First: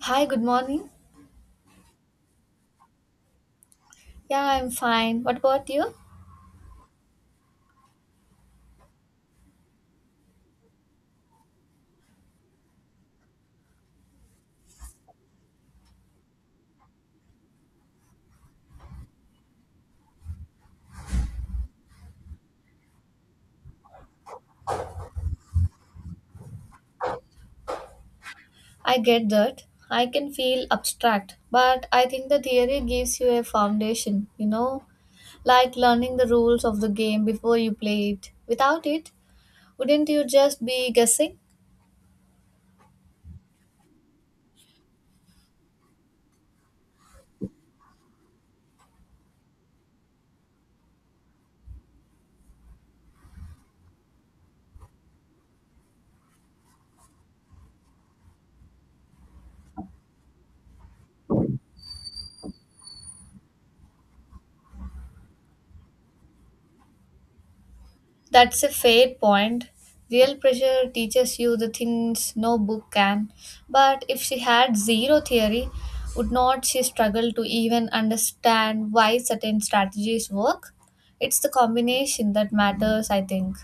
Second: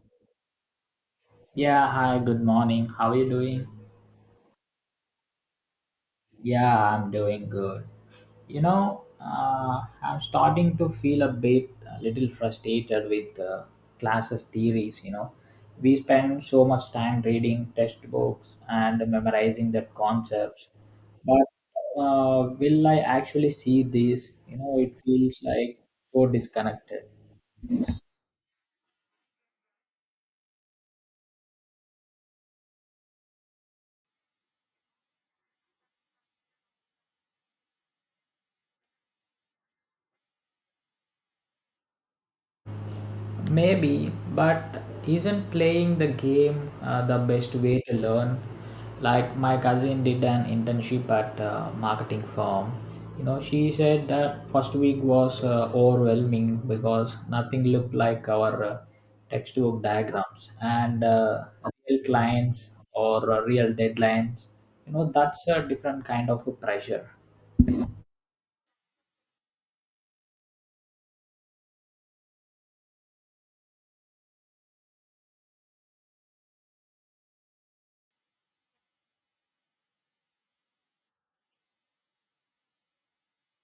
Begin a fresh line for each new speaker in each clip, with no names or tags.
Hi, good morning.
Yeah, hi, good morning. How are you doing?
Yeah, I'm fine. What about you?
Yeah, I'm doing good. I'm starting to feel a little frustrated with classes' theories. You know, we spend so much time reading textbooks and memorizing the concepts, but will I actually see this? You know, it feels like so disconnected.
I get that. I can feel abstract, but I think the theory gives you a foundation, you know, like learning the rules of the game before you play it. Without it, wouldn't you just be guessing?
Maybe, but isn't playing the game the best way to learn? Like my cousin did an internship at a marketing firm. You know, she said that first week was overwhelming because nothing looked like our textbook diagrams and real clients or real deadlines. You know, that's a different kind of a pressure.
That's a fair point. Real pressure teaches you the things no book can. But if she had zero theory, would not she struggle to even understand why certain strategies work? It's the combination that matters, I think.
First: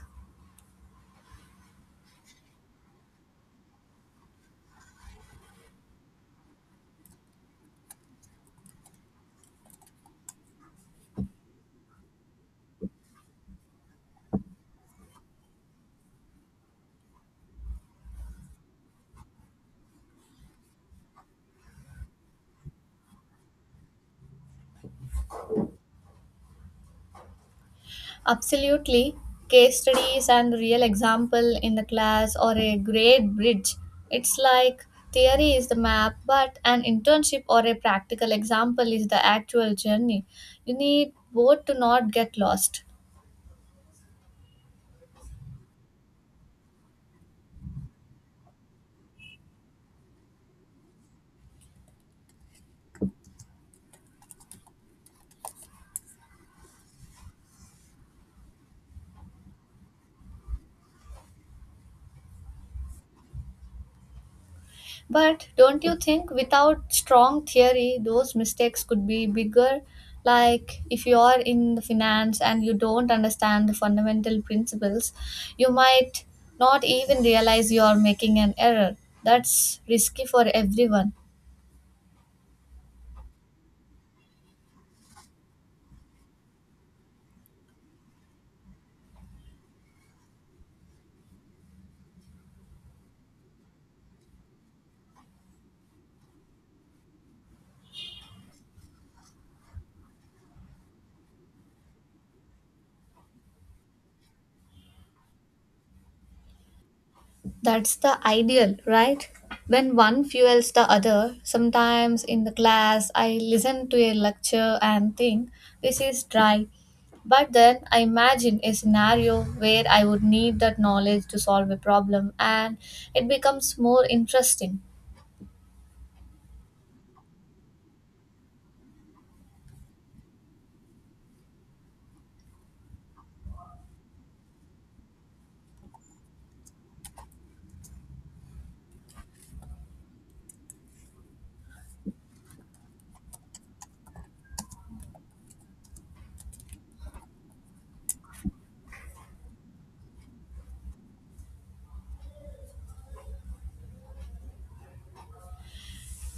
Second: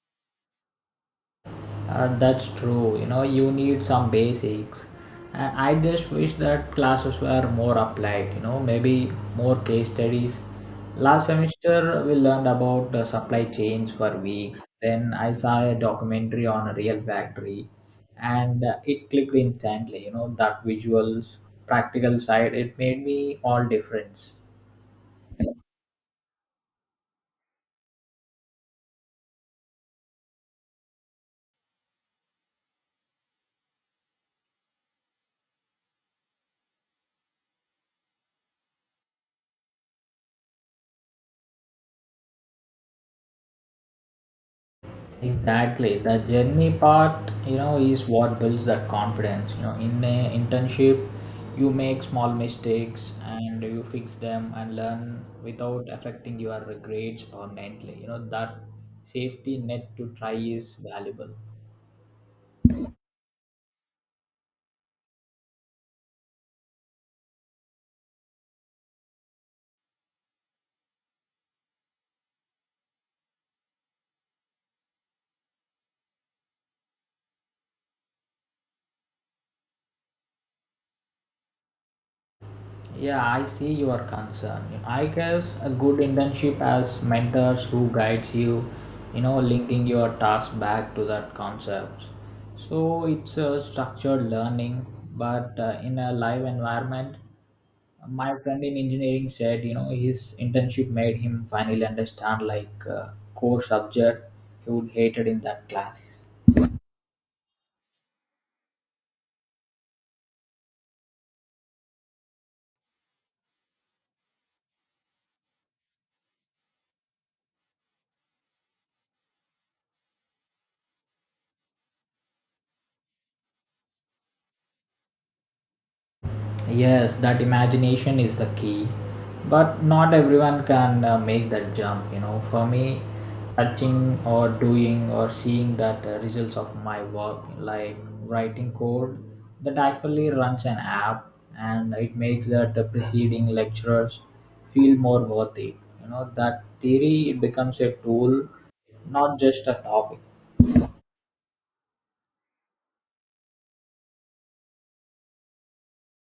That's true. You know, you need some basics. And I just wish that classes were more applied, you know, maybe more case studies. Last semester, we learned about the supply chains for weeks. Then I saw a documentary on a real factory and it clicked instantly, you know, that visuals, practical side, it made me all difference.
Absolutely. Case studies and real example in the class or a great bridge. It's like theory is the map, but an internship or a practical example is the actual journey. You need both to not get lost.
Exactly. The journey part, you know, is what builds that confidence. You know, in a internship, you make small mistakes and you fix them and learn without affecting your grades permanently. You know, that safety net to try is valuable.
But don't you think without strong theory, those mistakes could be bigger? Like if you are in the finance and you don't understand the fundamental principles, you might not even realize you are making an error. That's risky for everyone.
Yeah, I see your concern. I guess a good internship has mentors who guides you, you know, linking your task back to that concepts. So it's a structured learning, but in a live environment, my friend in engineering said, you know, his internship made him finally understand like core subject he would hated in that class.
That's the ideal, right? When one fuels the other, sometimes in the class I listen to a lecture and think this is dry, but then I imagine a scenario where I would need that knowledge to solve a problem and it becomes more interesting.
Yes, that imagination is the key. But not everyone can make that jump, you know. For me, touching or doing or seeing that results of my work, like writing code that actually runs an app and it makes that the preceding lecturers feel more worth it. You know, that theory it becomes a tool, not just a topic.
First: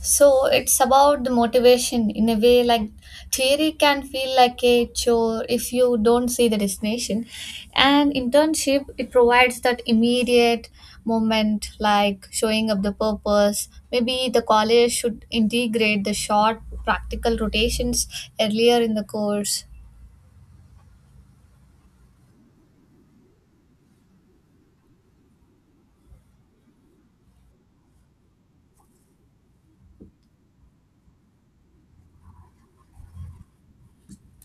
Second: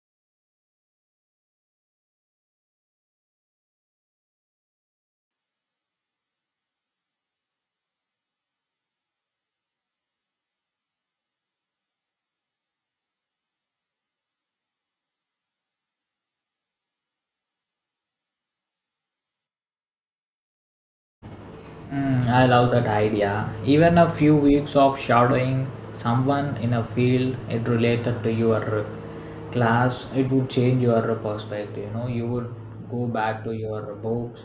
So it's about the motivation in a way like theory can feel like a chore if you don't see the destination. And internship it provides that immediate moment like showing up the purpose. Maybe the college should integrate the short practical rotations earlier in the course
Mm, I love that idea. Even a few weeks of shadowing someone in a field it related to your class, it would change your perspective. You know, you would go back to your books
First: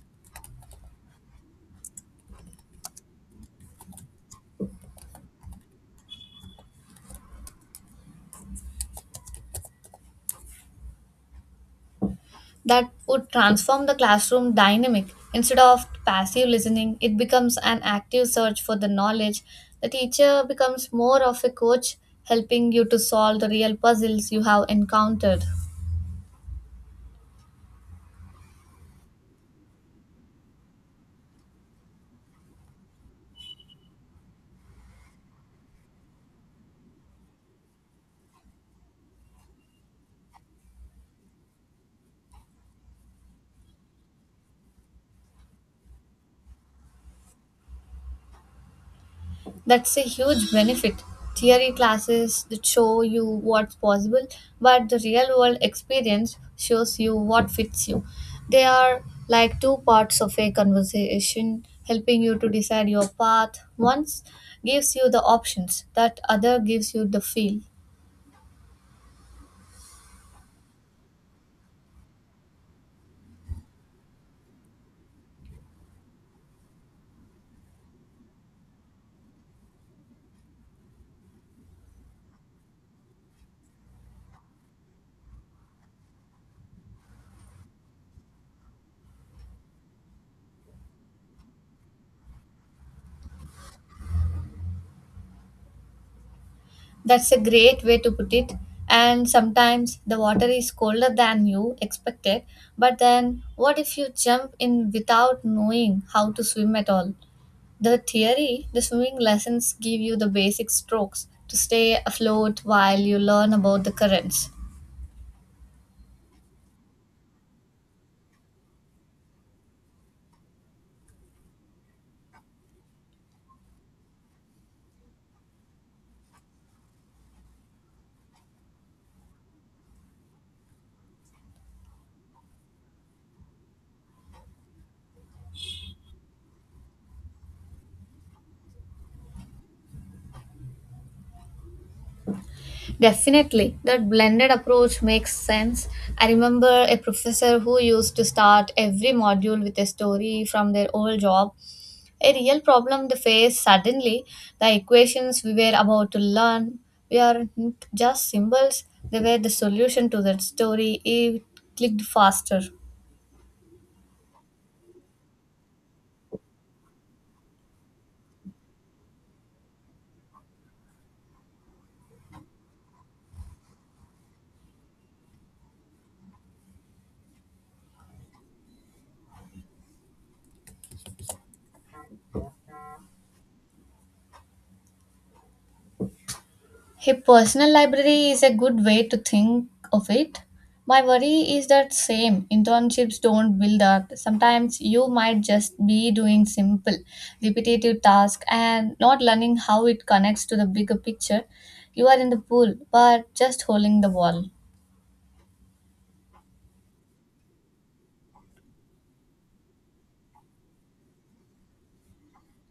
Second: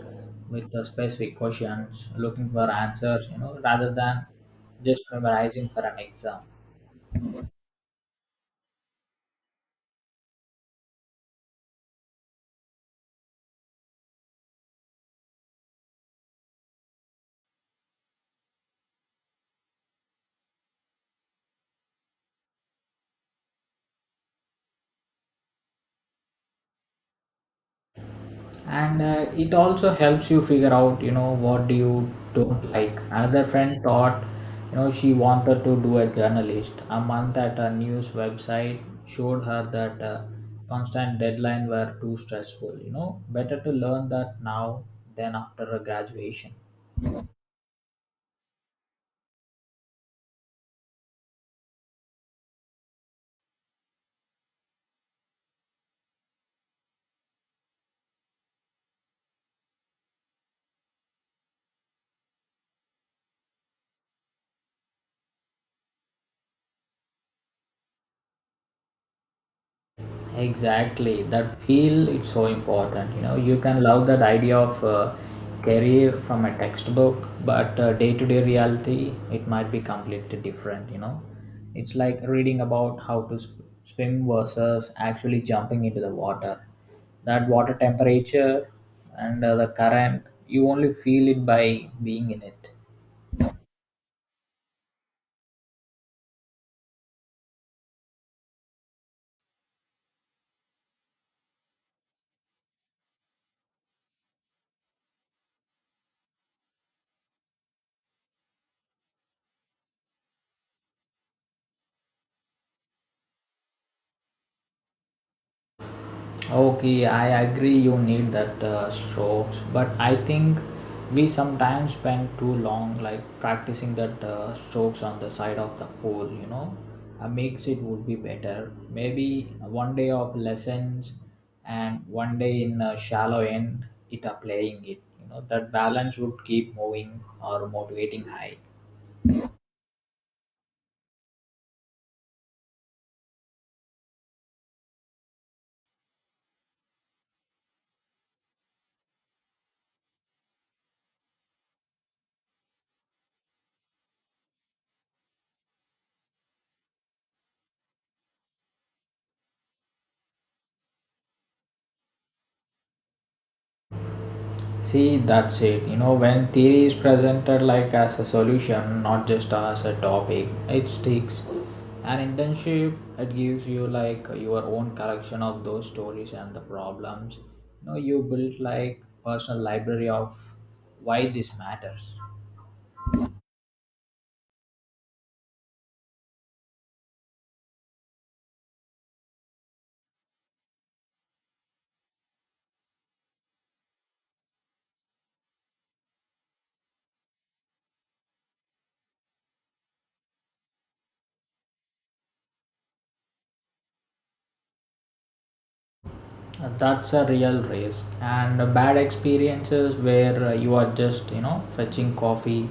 with the specific questions, looking for answers. You know, rather than just memorizing for an exam.
that would transform the classroom dynamic. Instead of passive listening, it becomes an active search for the knowledge. The teacher becomes more of a coach, helping you to solve the real puzzles you have encountered.
And it also helps you figure out, you know, what do you don't like. Another friend thought, you know, she wanted to do a journalist. A month at a news website showed her that constant deadline were too stressful. You know, better to learn that now than after a graduation.
That's a huge benefit. Theory classes that show you what's possible, but the real world experience shows you what fits you. They are like two parts of a conversation, helping you to decide your path. One gives you the options, that other gives you the feel.
Exactly, that feel it's so important. You know, you can love that idea of career from a textbook, but day-to-day reality it might be completely different. You know, it's like reading about how to swim versus actually jumping into the water. That water temperature and the current, you only feel it by being in it.
That's a great way to put it. And sometimes the water is colder than you expected, but then what if you jump in without knowing how to swim at all? The theory, the swimming lessons give you the basic strokes to stay afloat while you learn about the currents.
Okay, I agree you need that strokes, but I think we sometimes spend too long like practicing that strokes on the side of the pole, you know. A mix it would be better. Maybe one day of lessons and one day in a shallow end it applying it. You know, that balance would keep moving or motivating high.
Definitely, that blended approach makes sense. I remember a professor who used to start every module with a story from their old job, a real problem they faced suddenly. The equations we were about to learn weren't just symbols, they were the solution to that story. It clicked faster.
See, that's it. You know, when theory is presented like as a solution, not just as a topic, it sticks. An internship, it gives you like your own collection of those stories and the problems. You know, you build like personal library of why this matters.
A personal library is a good way to think of it. My worry is that same internships don't build up. Sometimes you might just be doing simple, repetitive tasks and not learning how it connects to the bigger picture. You are in the pool, but just holding the ball.
That's a real risk. And bad experiences where you are just, you know, fetching coffee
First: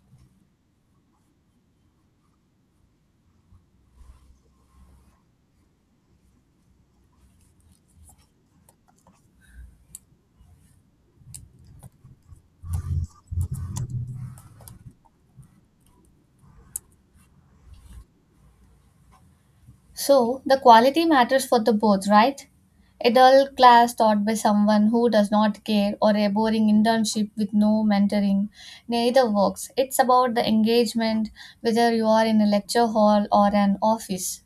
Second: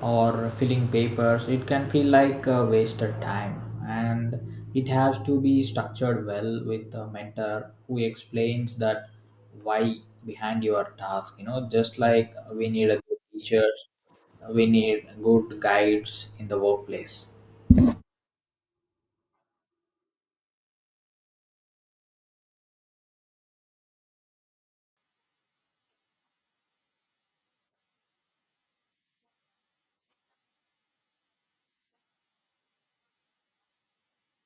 or filling papers, it can feel like a wasted time. And it has to be structured well with a mentor who explains that why behind your task. You know, just like we need a good teacher, we need good guides in the workplace.
So, the quality matters for the both, right? A dull class taught by someone who does not care or a boring internship with no mentoring, neither works. It's about the engagement, whether you are in a lecture hall or an office.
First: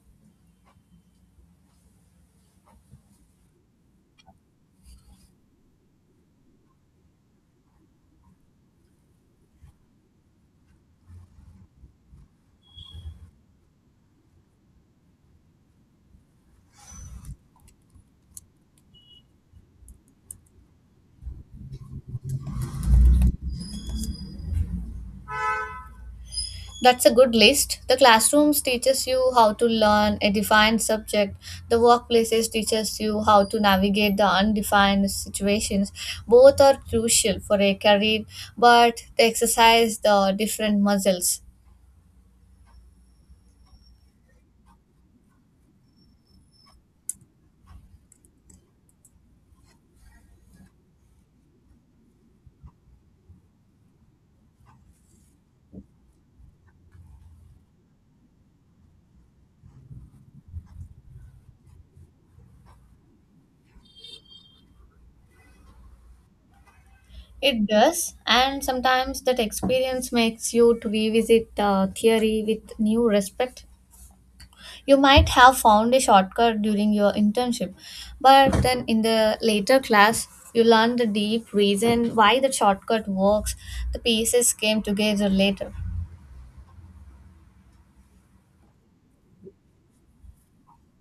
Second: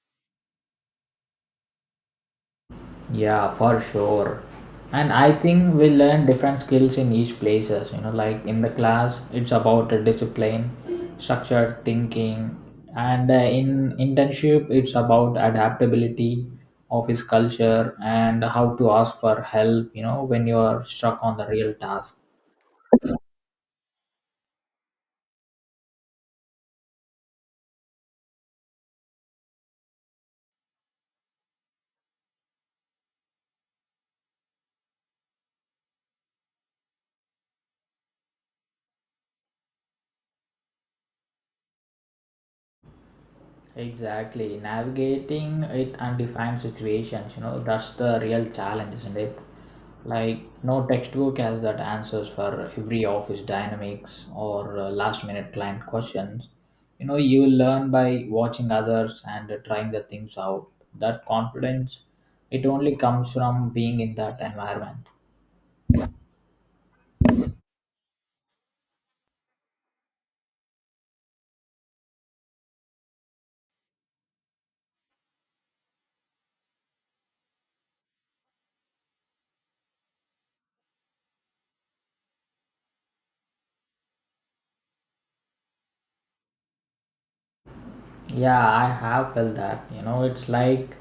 Yeah, for sure. And I think we learn different skills in each places. You know, like in the class, it's about a discipline, structured thinking, and in internship, it's about adaptability, office culture, and how to ask for help. You know, when you are stuck on the real task.
That's a good list. The classrooms teaches you how to learn a defined subject. The workplaces teaches you how to navigate the undefined situations. Both are crucial for a career, but they exercise the different muscles.
Exactly. Navigating it undefined situations, you know, that's the real challenge, isn't it? Like, no textbook has that answers for every office dynamics or last minute client questions. You know, you learn by watching others and trying the things out. That confidence, it only comes from being in that environment.
It does, and sometimes that experience makes you to revisit theory with new respect. You might have found a shortcut during your internship, but then in the later class, you learn the deep reason why the shortcut works. The pieces came together later.
Yeah, I have felt that. You know, it's like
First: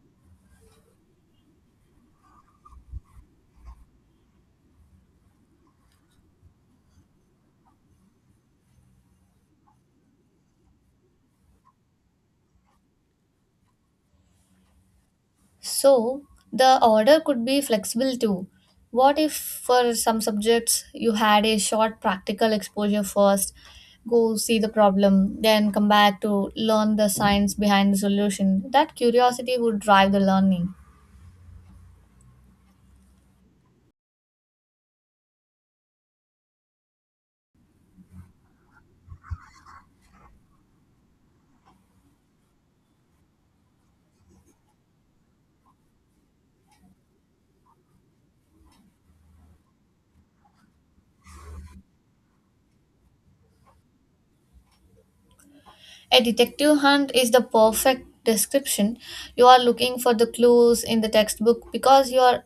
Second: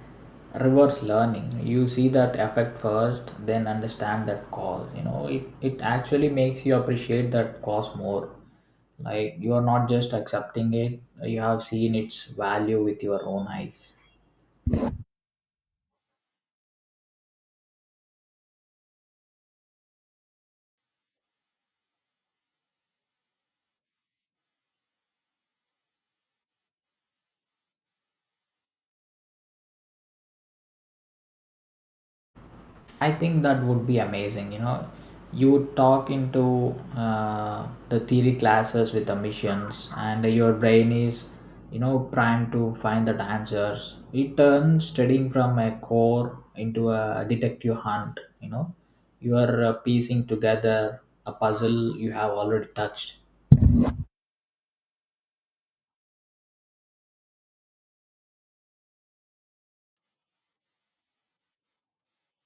reverse learning. You see that effect first, then understand that cause. You know, it actually makes you appreciate that cause more. Like, you are not just accepting it, you have seen its value with your own eyes.
So the order could be flexible too. What if for some subjects you had a short practical exposure first, go see the problem, then come back to learn the science behind the solution? That curiosity would drive the learning.
I think that would be amazing. You know, you talk into the theory classes with the missions, and your brain is, you know, primed to find that answers. It turns studying from a core into a detective hunt. You know, you are piecing together a puzzle you have already touched.
A detective hunt is the perfect description. You are looking for the clues in the textbook because you are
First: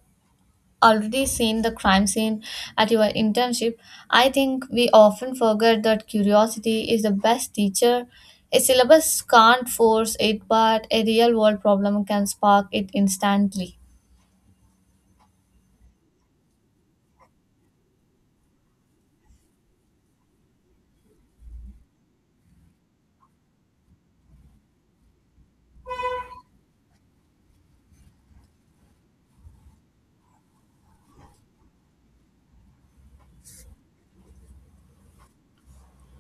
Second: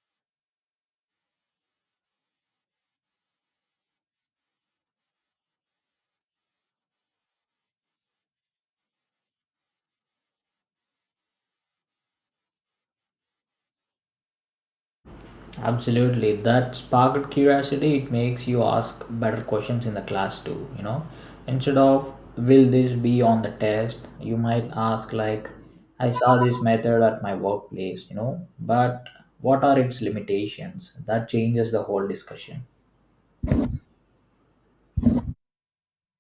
already seen the crime scene at your internship, I think we often forget that curiosity is the best teacher. A syllabus can't force it, but a real world problem can spark it instantly.
Absolutely. That sparked curiosity. It makes you ask better questions in the class too, you know. Instead of will this be on the test, you might ask like I saw this method at my workplace, you know, but what are its limitations? That changes the whole discussion.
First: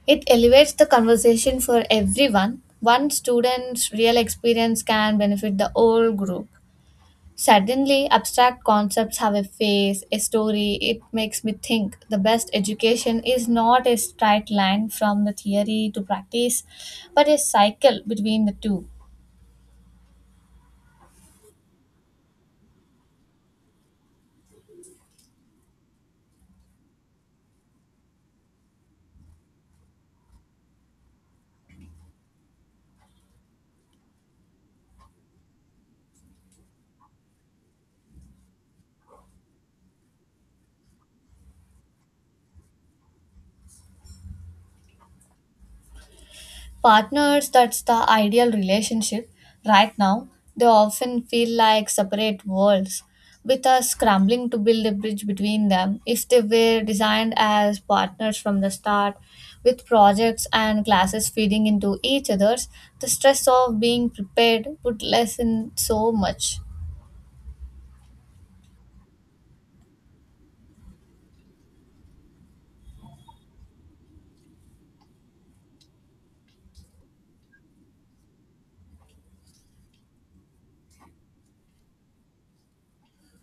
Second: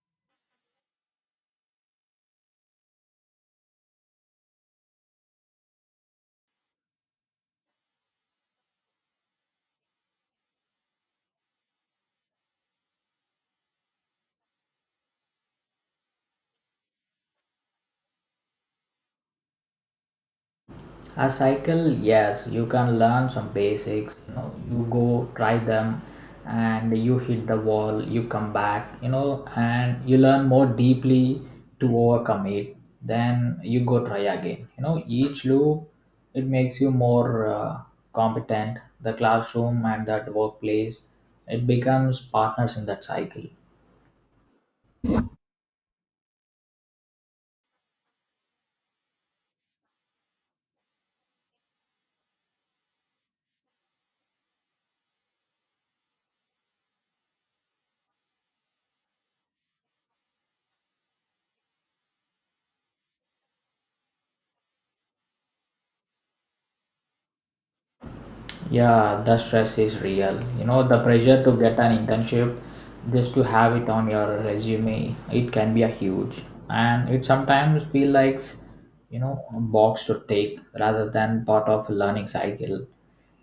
It elevates the conversation for everyone. One student's real experience can benefit the whole group. Suddenly, abstract concepts have a face, a story. It makes me think the best education is not a straight line from the theory to practice, but a cycle between the two.
A cycle, yes, you can learn some basics. You know, you go try them, and you hit the wall. You come back. You know, and you learn more deeply to overcome it. Then you go try again. You know, each loop it makes you more competent. The classroom and that workplace, it becomes partners in that cycle.
Partners, that's the ideal relationship. Right now, they often feel like separate worlds, with us scrambling to build a bridge between them. If they were designed as partners from the start, with projects and classes feeding into each other's, the stress of being prepared would lessen so much.
Yeah, the stress is real. You know, the pressure to get an internship just to have it on your resume, it can be a huge. And it sometimes feel like, you know, a box to take rather than part of learning cycle.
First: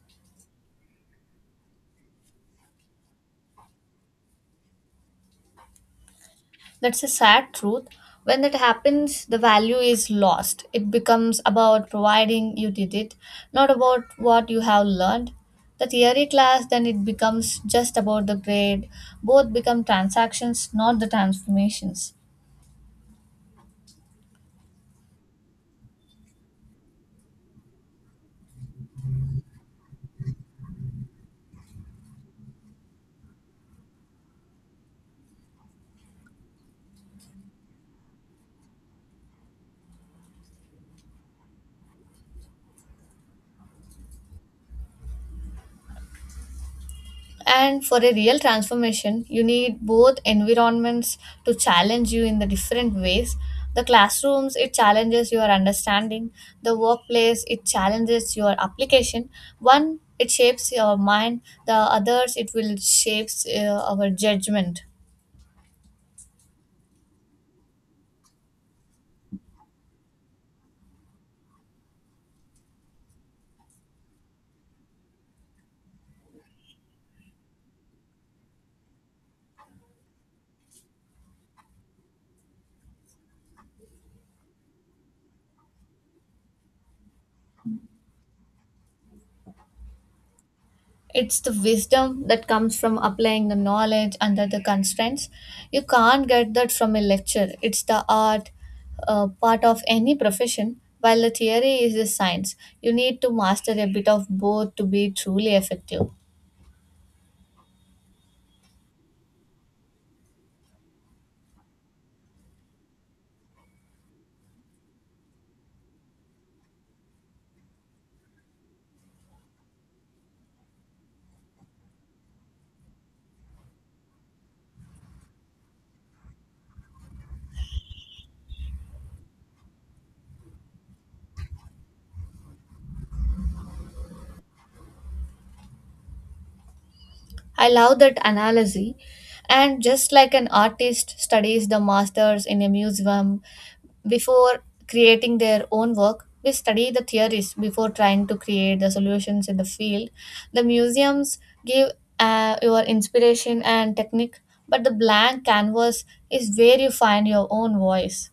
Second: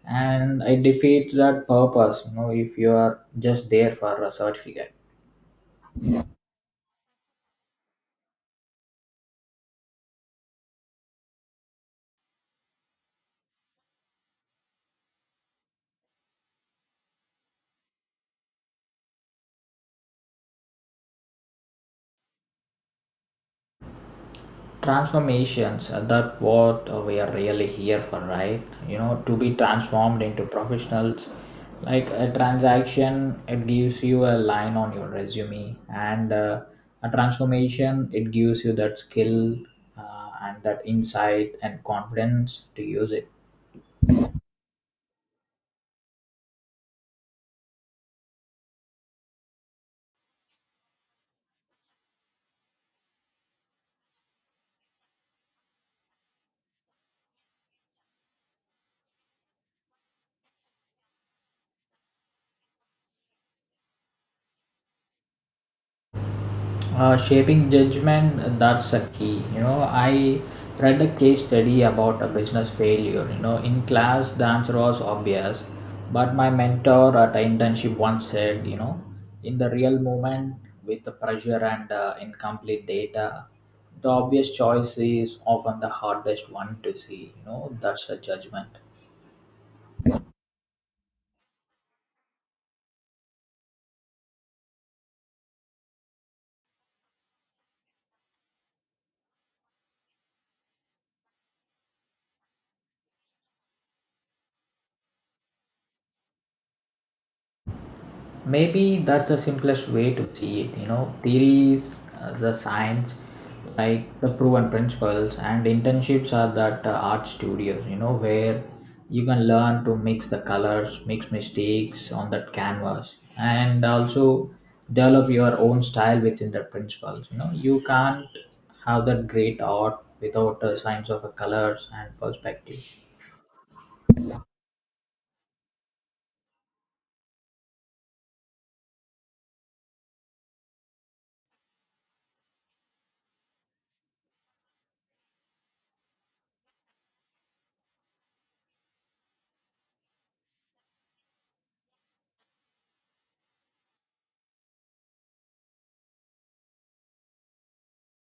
And it defeats that purpose, you know, if you are just there for a certificate.
That's a sad truth. When that happens, the value is lost. It becomes about providing you did it, not about what you have learned. The theory class then it becomes just about the grade. Both become transactions, not the transformations.
Transformations, that what we are really here for, right? You know, to be transformed into professionals. Like a transaction it gives you a line on your resume, and a transformation it gives you that skill and that insight and confidence to use it.
And for a real transformation, you need both environments to challenge you in the different ways. The classrooms, it challenges your understanding. The workplace, it challenges your application. One, it shapes your mind. The others, it will shapes our judgment.
Shaping judgment, that's a key, you know. I read a case study about a business failure, you know, in class the answer was obvious, but my mentor at an internship once said, you know, in the real moment, with the pressure and incomplete data, the obvious choice is often the hardest one to see. You know, that's a judgment.
It's the wisdom that comes from applying the knowledge under the constraints. You can't get that from a lecture. It's the art, part of any profession, while the theory is the science. You need to master a bit of both to be truly effective.
Maybe that's the simplest way to see it. You know, theories the science, like the proven principles, and internships are that art studios. You know, where you can learn to mix the colors, mix mistakes on that canvas, and also develop your own style within the principles. You know, you can't have that great art without a science of the colors and perspective.
I love that analogy. And just like an artist studies the masters in a museum before creating their own work, we study the theories before trying to create the solutions in the field. The museums give your inspiration and technique, but the blank canvas is where you find your own voice.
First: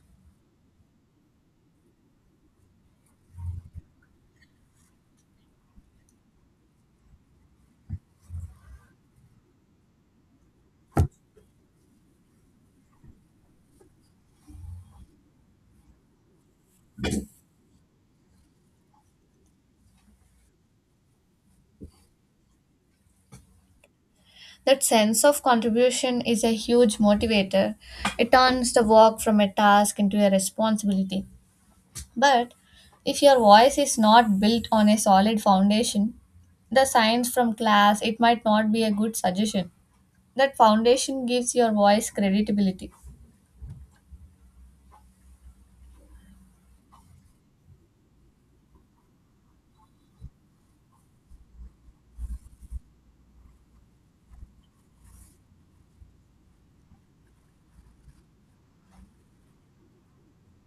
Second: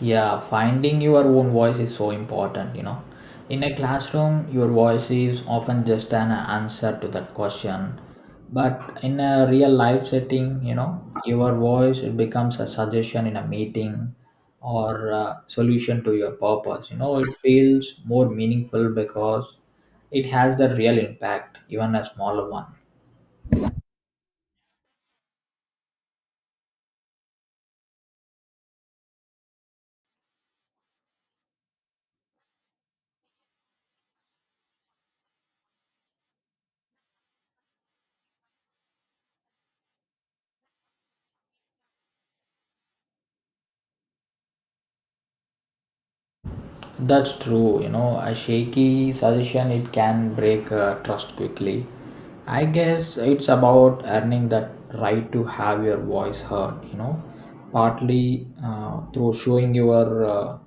Yeah, finding your own voice is so important, you know. In a classroom, your voice is often just an answer to that question. But in a real life setting, you know, your voice it becomes a suggestion in a meeting or a solution to your purpose. You know, it feels more meaningful because it has the real impact, even a smaller one.
That sense of contribution is a huge motivator. It turns the work from a task into a responsibility. But if your voice is not built on a solid foundation, the science from class, it might not be a good suggestion. That foundation gives your voice credibility.
That's true. You know, a shaky suggestion it can break trust quickly. I guess it's about earning that right to have your voice heard. You know, partly through showing your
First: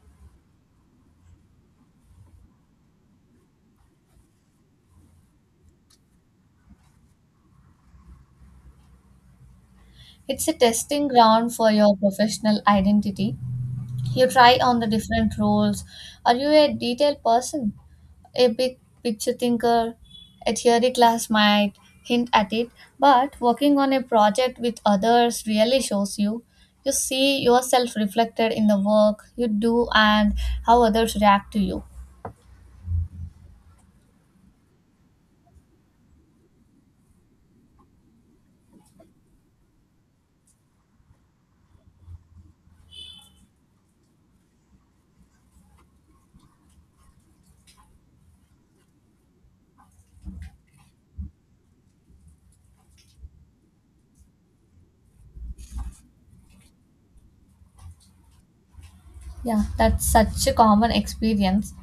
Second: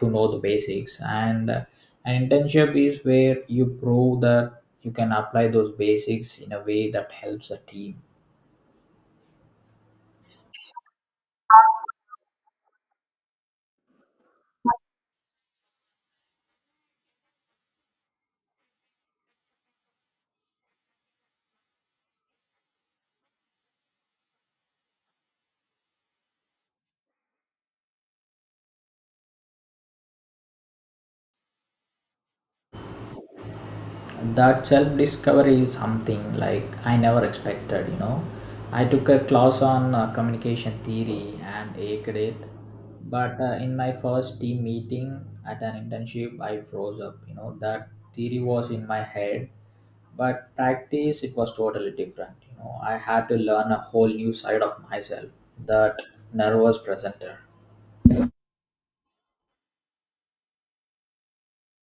to know the basics, and an internship is where you prove that you can apply those basics in a way that helps the team.
It's a testing ground for your professional identity. You try on the different roles. Are you a detail person? A big picture thinker, a theory class might hint at it, but working on a project with others really shows you. You see yourself reflected in the work you do and how others react to you.
That self discovery is something like I never expected, you know. I took a class on communication theory and aced it, but in my first team meeting at an internship, I froze up. You know, that theory was in my head, but practice it was totally different. You know, I had to learn a whole new side of myself, that nervous presenter.
Yeah, that's such a common experience.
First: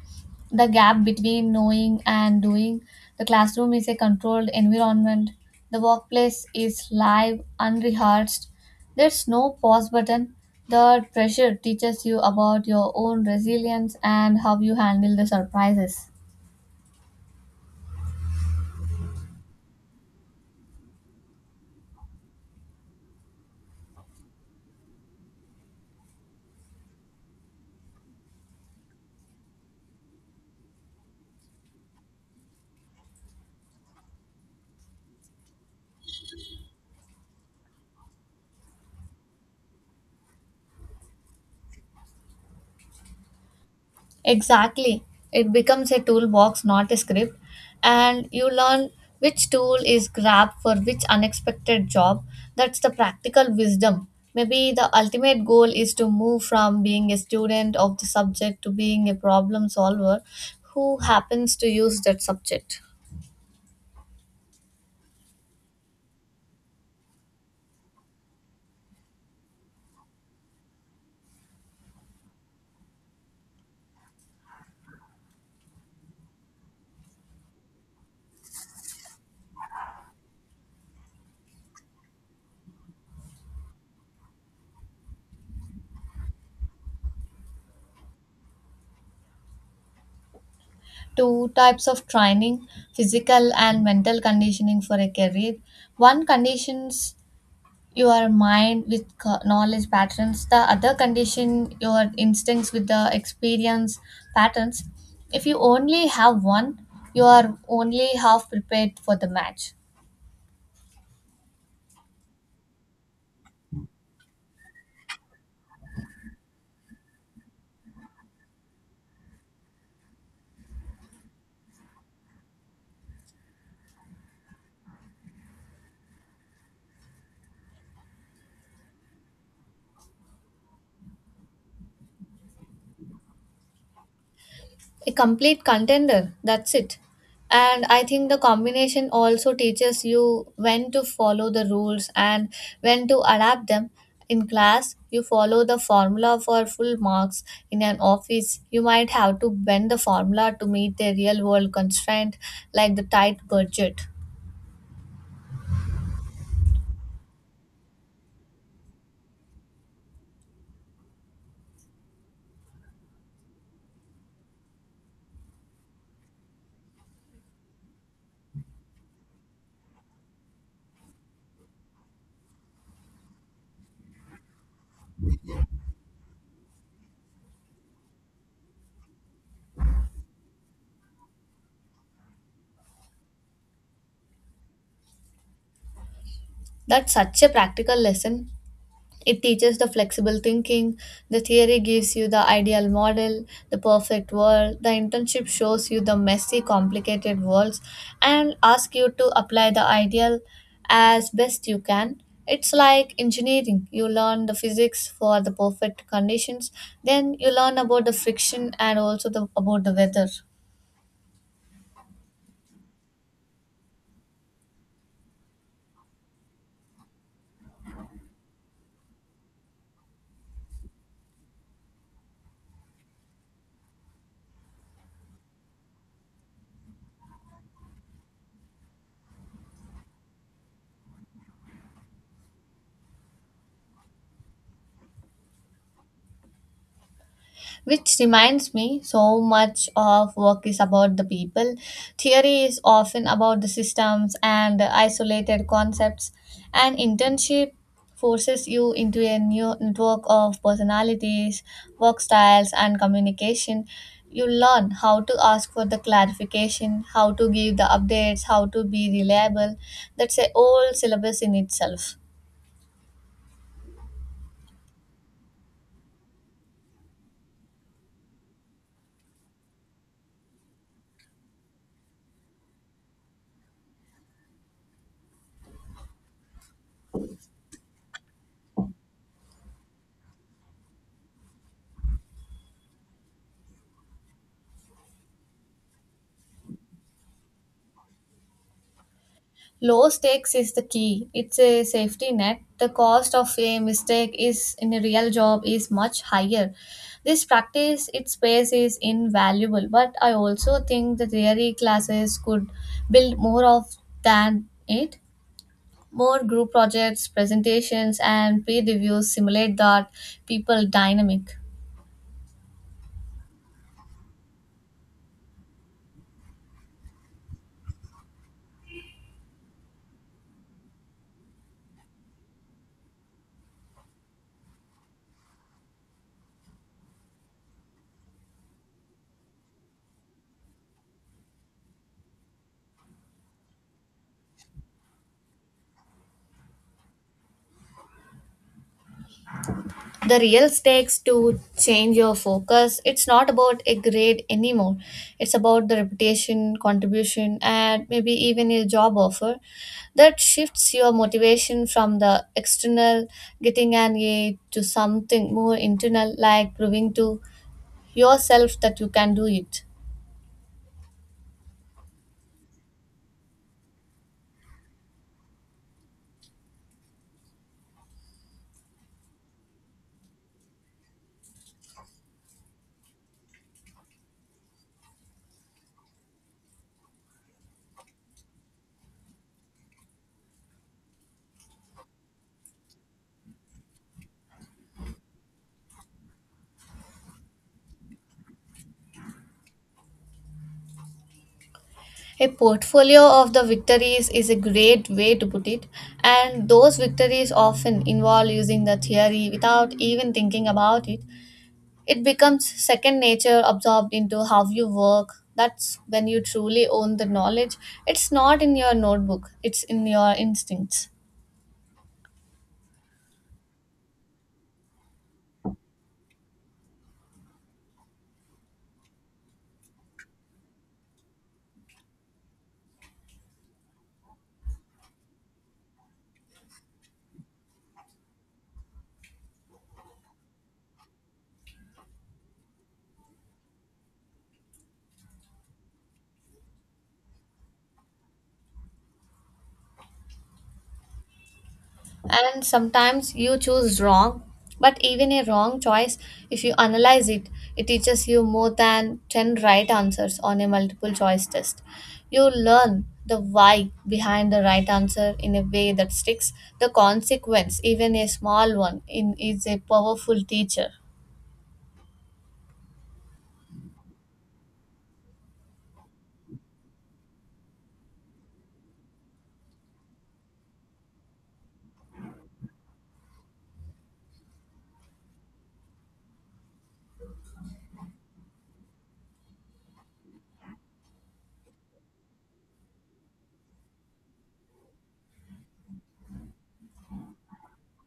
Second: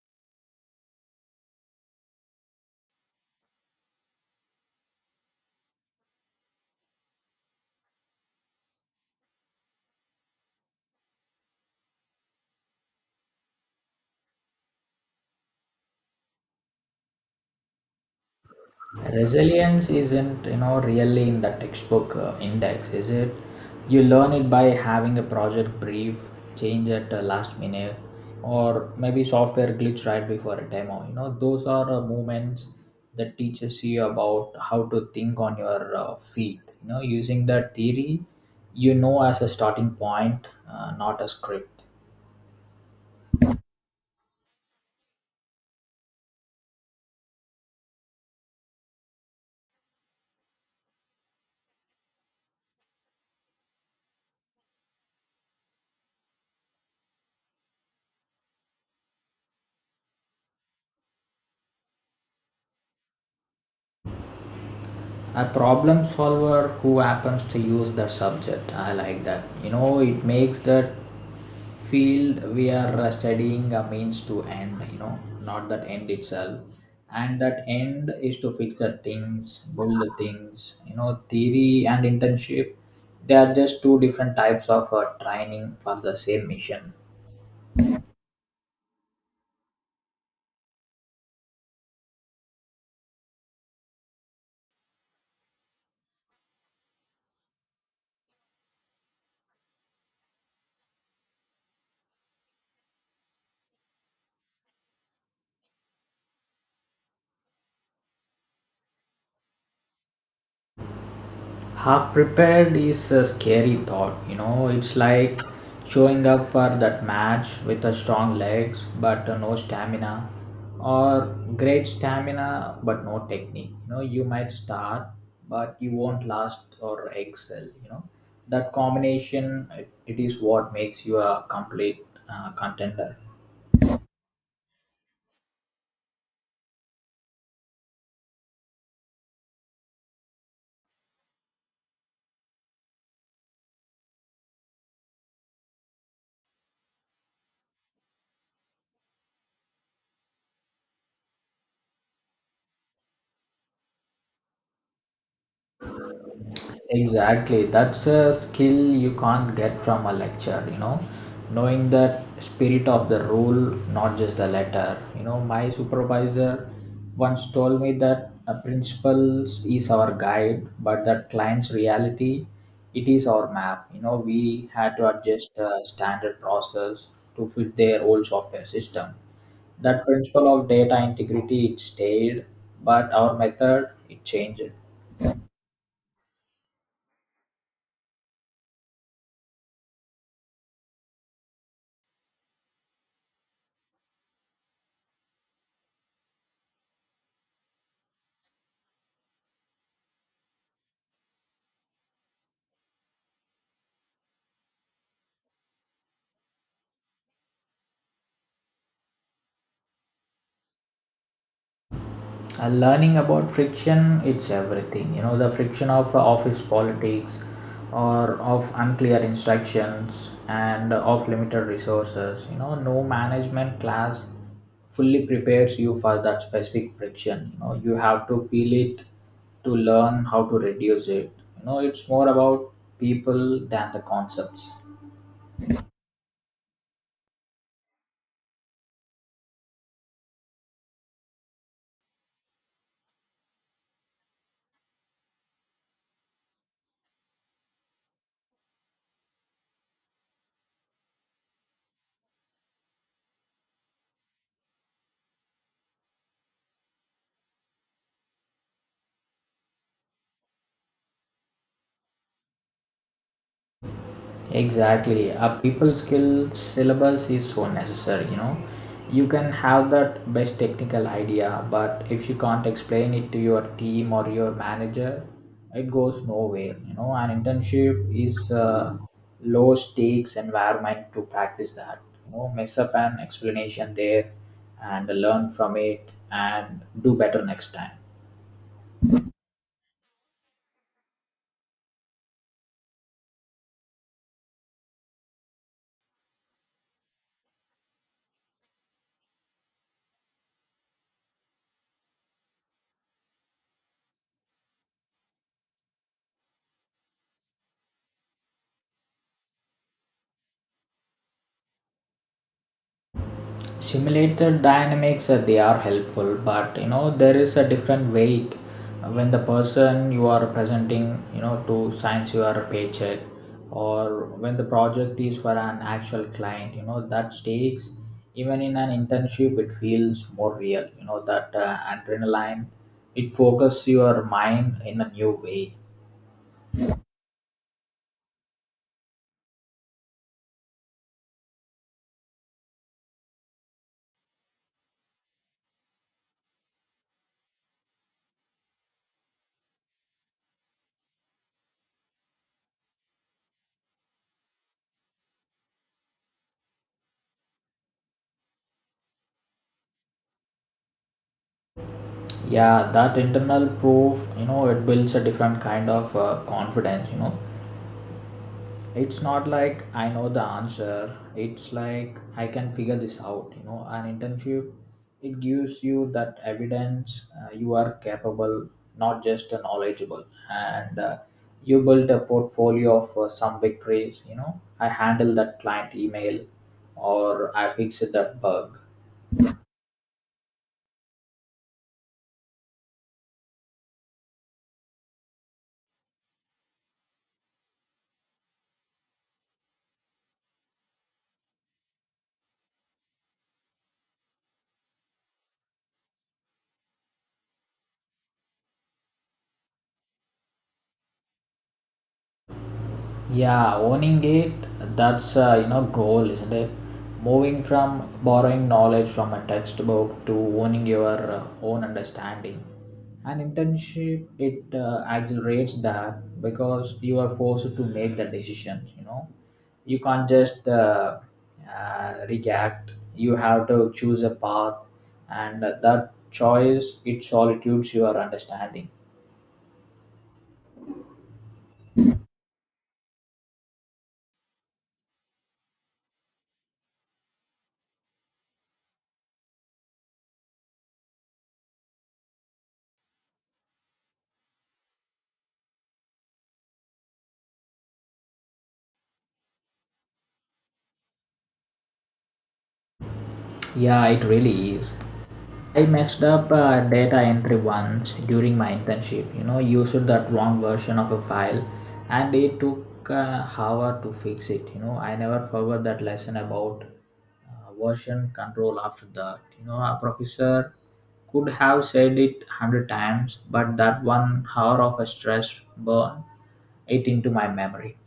The gap between knowing and doing. The classroom is a controlled environment. The workplace is live, unrehearsed. There's no pause button. The pressure teaches you about your own resilience and how you handle the surprises.
Resilience isn't, you know, really in the textbook index, is it? You learn it by having a project brief change at last minute, or maybe software glitch right before a demo. You know, those are moments that teaches you about how to think on your feet, you know, using that theory, you know, as a starting point, not a script.
Exactly. It becomes a toolbox, not a script. And you learn which tool is grabbed for which unexpected job. That's the practical wisdom. Maybe the ultimate goal is to move from being a student of the subject to being a problem solver who happens to use that subject.
A problem solver who happens to use the subject, I like that. You know, it makes that field we are studying a means to end, you know, not that end itself, and that end is to fix the things, build the things. You know, theory and internship, they are just two different types of training for the same mission.
Two types of training physical and mental conditioning for a career. One conditions your mind with knowledge patterns the other condition your instincts with the experience patterns if you only have one you are only half prepared for the match
Half prepared is a scary thought, you know. It's like showing up for that match with a strong legs but no stamina, or great stamina but no technique. You know, you might start but you won't last or excel. You know, that combination, it is what makes you a complete contender.
a complete contender. That's it. And I think the combination also teaches you when to follow the rules and when to adapt them. In class, you follow the formula for full marks. In an office, you might have to bend the formula to meet a real world constraint like the tight budget.
Exactly. That's a skill you can't get from a lecture, Knowing that spirit of the rule, not just the letter. You know, my supervisor once told me that a principles is our guide, but that client's reality, it is our map. You know, we had to adjust the standard process to fit their old software system. That principle of data integrity, it stayed, but our method, it changed.
That's such a practical lesson. It teaches the flexible thinking. The theory gives you the ideal model, the perfect world. The internship shows you the messy, complicated worlds and asks you to apply the ideal as best you can. It's like engineering. You learn the physics for the perfect conditions, then you learn about the friction and also about the weather.
Learning about friction, it's everything. You know, the friction of office politics, or of unclear instructions and of limited resources. You know, no management class fully prepares you for that specific friction. You know, you have to feel it to learn how to reduce it. You know, it's more about people than the concepts.
Which reminds me, so much of work is about the people. Theory is often about the systems and isolated concepts. An internship forces you into a new network of personalities, work styles, and communication. You learn how to ask for the clarification, how to give the updates, how to be reliable. That's a whole syllabus in itself.
Exactly. A people skills syllabus is so necessary, you know. You can have that best technical idea, but if you can't explain it to your team or your manager, it, goes nowhere, you know. An internship is a low stakes environment to practice that. You know, mess up an explanation there and learn from it and do better next time.
Low stakes is the key. It's a safety net. The cost of a mistake is in a real job is much higher. This practice its space is invaluable, but I also think the theory classes could build more of than it. More group projects, presentations and peer reviews simulate that people dynamic.
Simulated dynamics, they are helpful, but you know, there is a different weight when the person you are presenting, you know, to signs your paycheck, or when the project is for an actual client. You know, that stakes, even in an internship, it feels more real. You know, that adrenaline, it focuses your mind in a new way.
The real stakes to change your focus, it's not about a grade anymore, it's about the reputation, contribution, and maybe even a job offer. That shifts your motivation from the external, getting an A, to something more internal like proving to yourself that you can do it.
Yeah, that internal proof, you know, it builds a different kind of confidence. It's not like I know the answer. It's like I can figure this out. You know, an internship, it gives you that evidence you are capable, not just a knowledgeable. And you build a portfolio of some victories. You know, I handle that client email, or I fixed that bug.
A portfolio of the victories is a great way to put it, and those victories often involve using the theory without even thinking about it. It becomes second nature, absorbed into how you work. That's when you truly own the knowledge. It's not in your notebook, it's in your instincts.
Yeah, owning it, that's goal, isn't it? Moving from borrowing knowledge from a textbook to owning your own understanding. An internship, it accelerates that because you are forced to make the decision. You know, you can't just react. You have to choose a path, and that choice, it solitudes your understanding.
And sometimes you choose wrong, but even a wrong choice, if you analyze it, it teaches you more than 10 right answers on a multiple choice test. You learn the why behind the right answer in a way that sticks. The consequence, even a small one, is a powerful teacher.
Yeah, it really is. I messed up data entry once during my internship. You know, used that wrong version of a file, and it took an hour to fix it. You know, I never forgot that lesson about version control. After that, you know, a professor could have said it hundred times, but that 1 hour of a stress burn it into my memory.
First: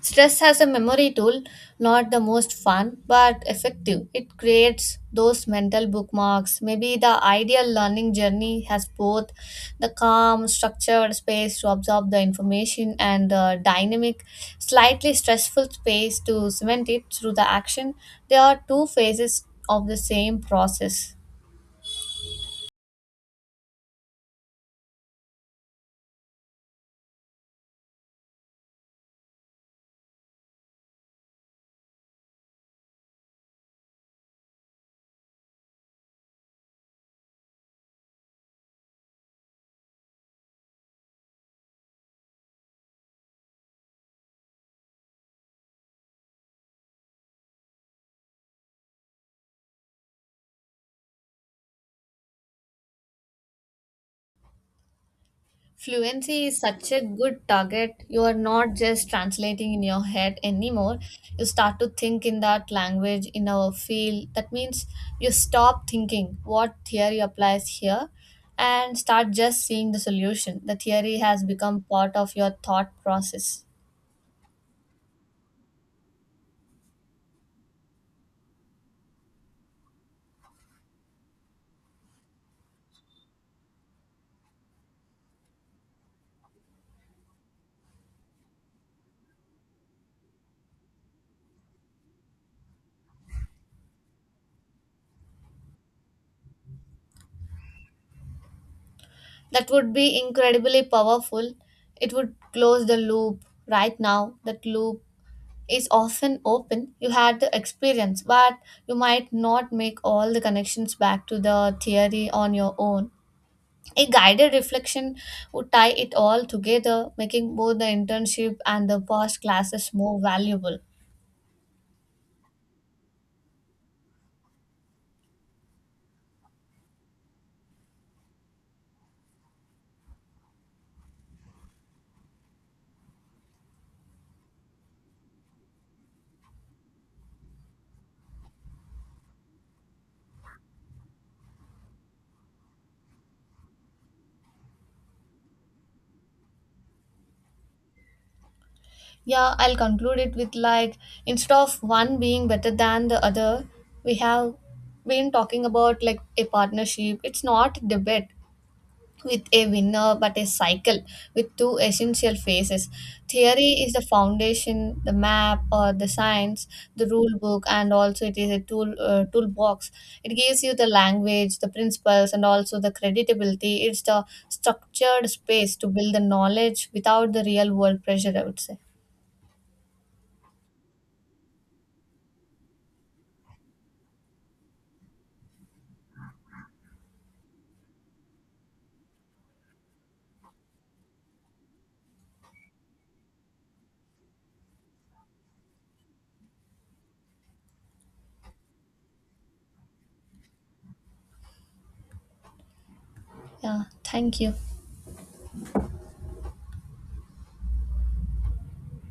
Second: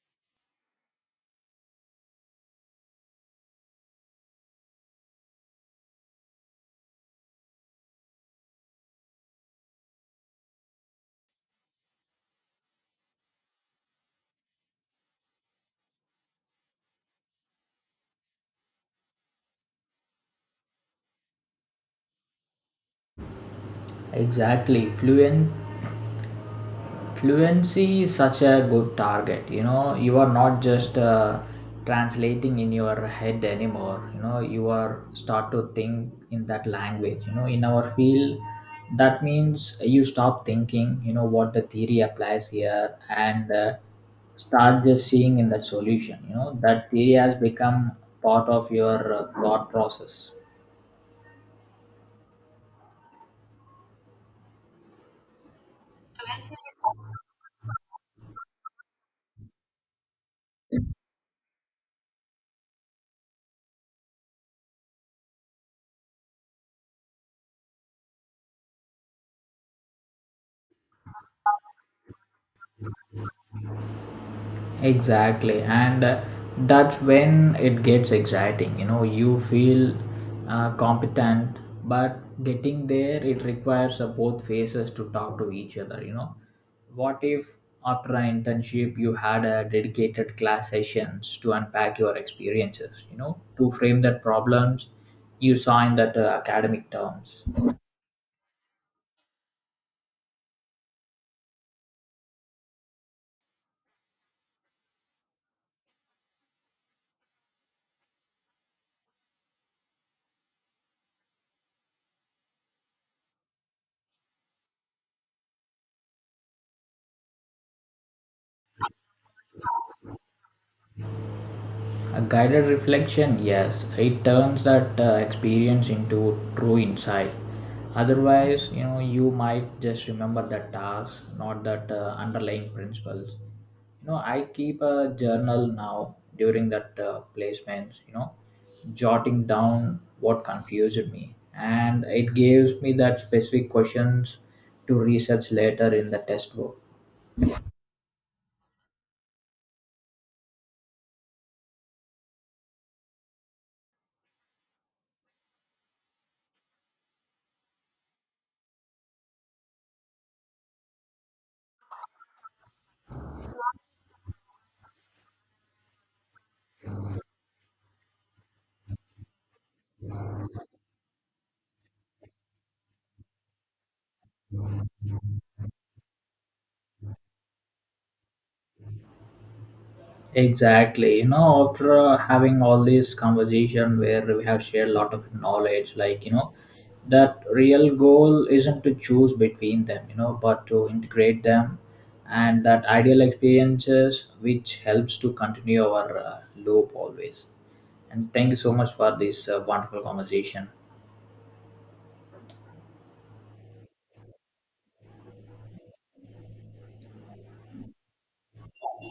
Stress as a memory tool, not the most fun but effective. It creates those mental bookmarks. Maybe the ideal learning journey has both the calm, structured space to absorb the information and the dynamic, slightly stressful space to cement it through the action. They are two phases of the same process.
Exactly, fluent fluency is such a good target. You know, you are not just translating in your head anymore. You know, you are start to think in that language. You know, in our field, that means you stop thinking, you know, what the theory applies here, and start just seeing in that solution. You know, that theory has become part of your thought process.
Fluency is such a good target. You are not just translating in your head anymore. You start to think in that language, in our field. That means you stop thinking what theory applies here and start just seeing the solution. The theory has become part of your thought process.
Exactly, and that's when it gets exciting. You know, you feel competent, but getting there, it requires both faces to talk to each other. You know, what if after an internship you had a dedicated class sessions to unpack your experiences? You know, to frame the problems you saw in that academic terms.
That would be incredibly powerful. It would close the loop. Right now, that loop is often open, you had the experience, but you might not make all the connections back to the theory on your own. A guided reflection would tie it all together, making both the internship and the past classes more valuable.
A guided reflection, yes, it turns that experience into true insight. Otherwise, you know, you might just remember the task, not that underlying principles. You know, I keep a journal now during that placements. You know, jotting down what confused me, and it gives me that specific questions to research later in the test book.
Yeah, I'll conclude it with like instead of one being better than the other, we have been talking about like a partnership. It's not debate, with a winner but a cycle with two essential phases. Theory is the foundation, the map or the science, the rule book, and also it is a toolbox. It gives you the language, the principles, and also the credibility. It's the structured space to build the knowledge without the real world pressure, I would say.
Exactly. You know, after having all this conversation where we have shared a lot of knowledge, like, you know, that real goal isn't to choose between them, you know, but to integrate them, and that ideal experiences which helps to continue our loop always. And thank you so much for this wonderful conversation.
Yeah. Thank you.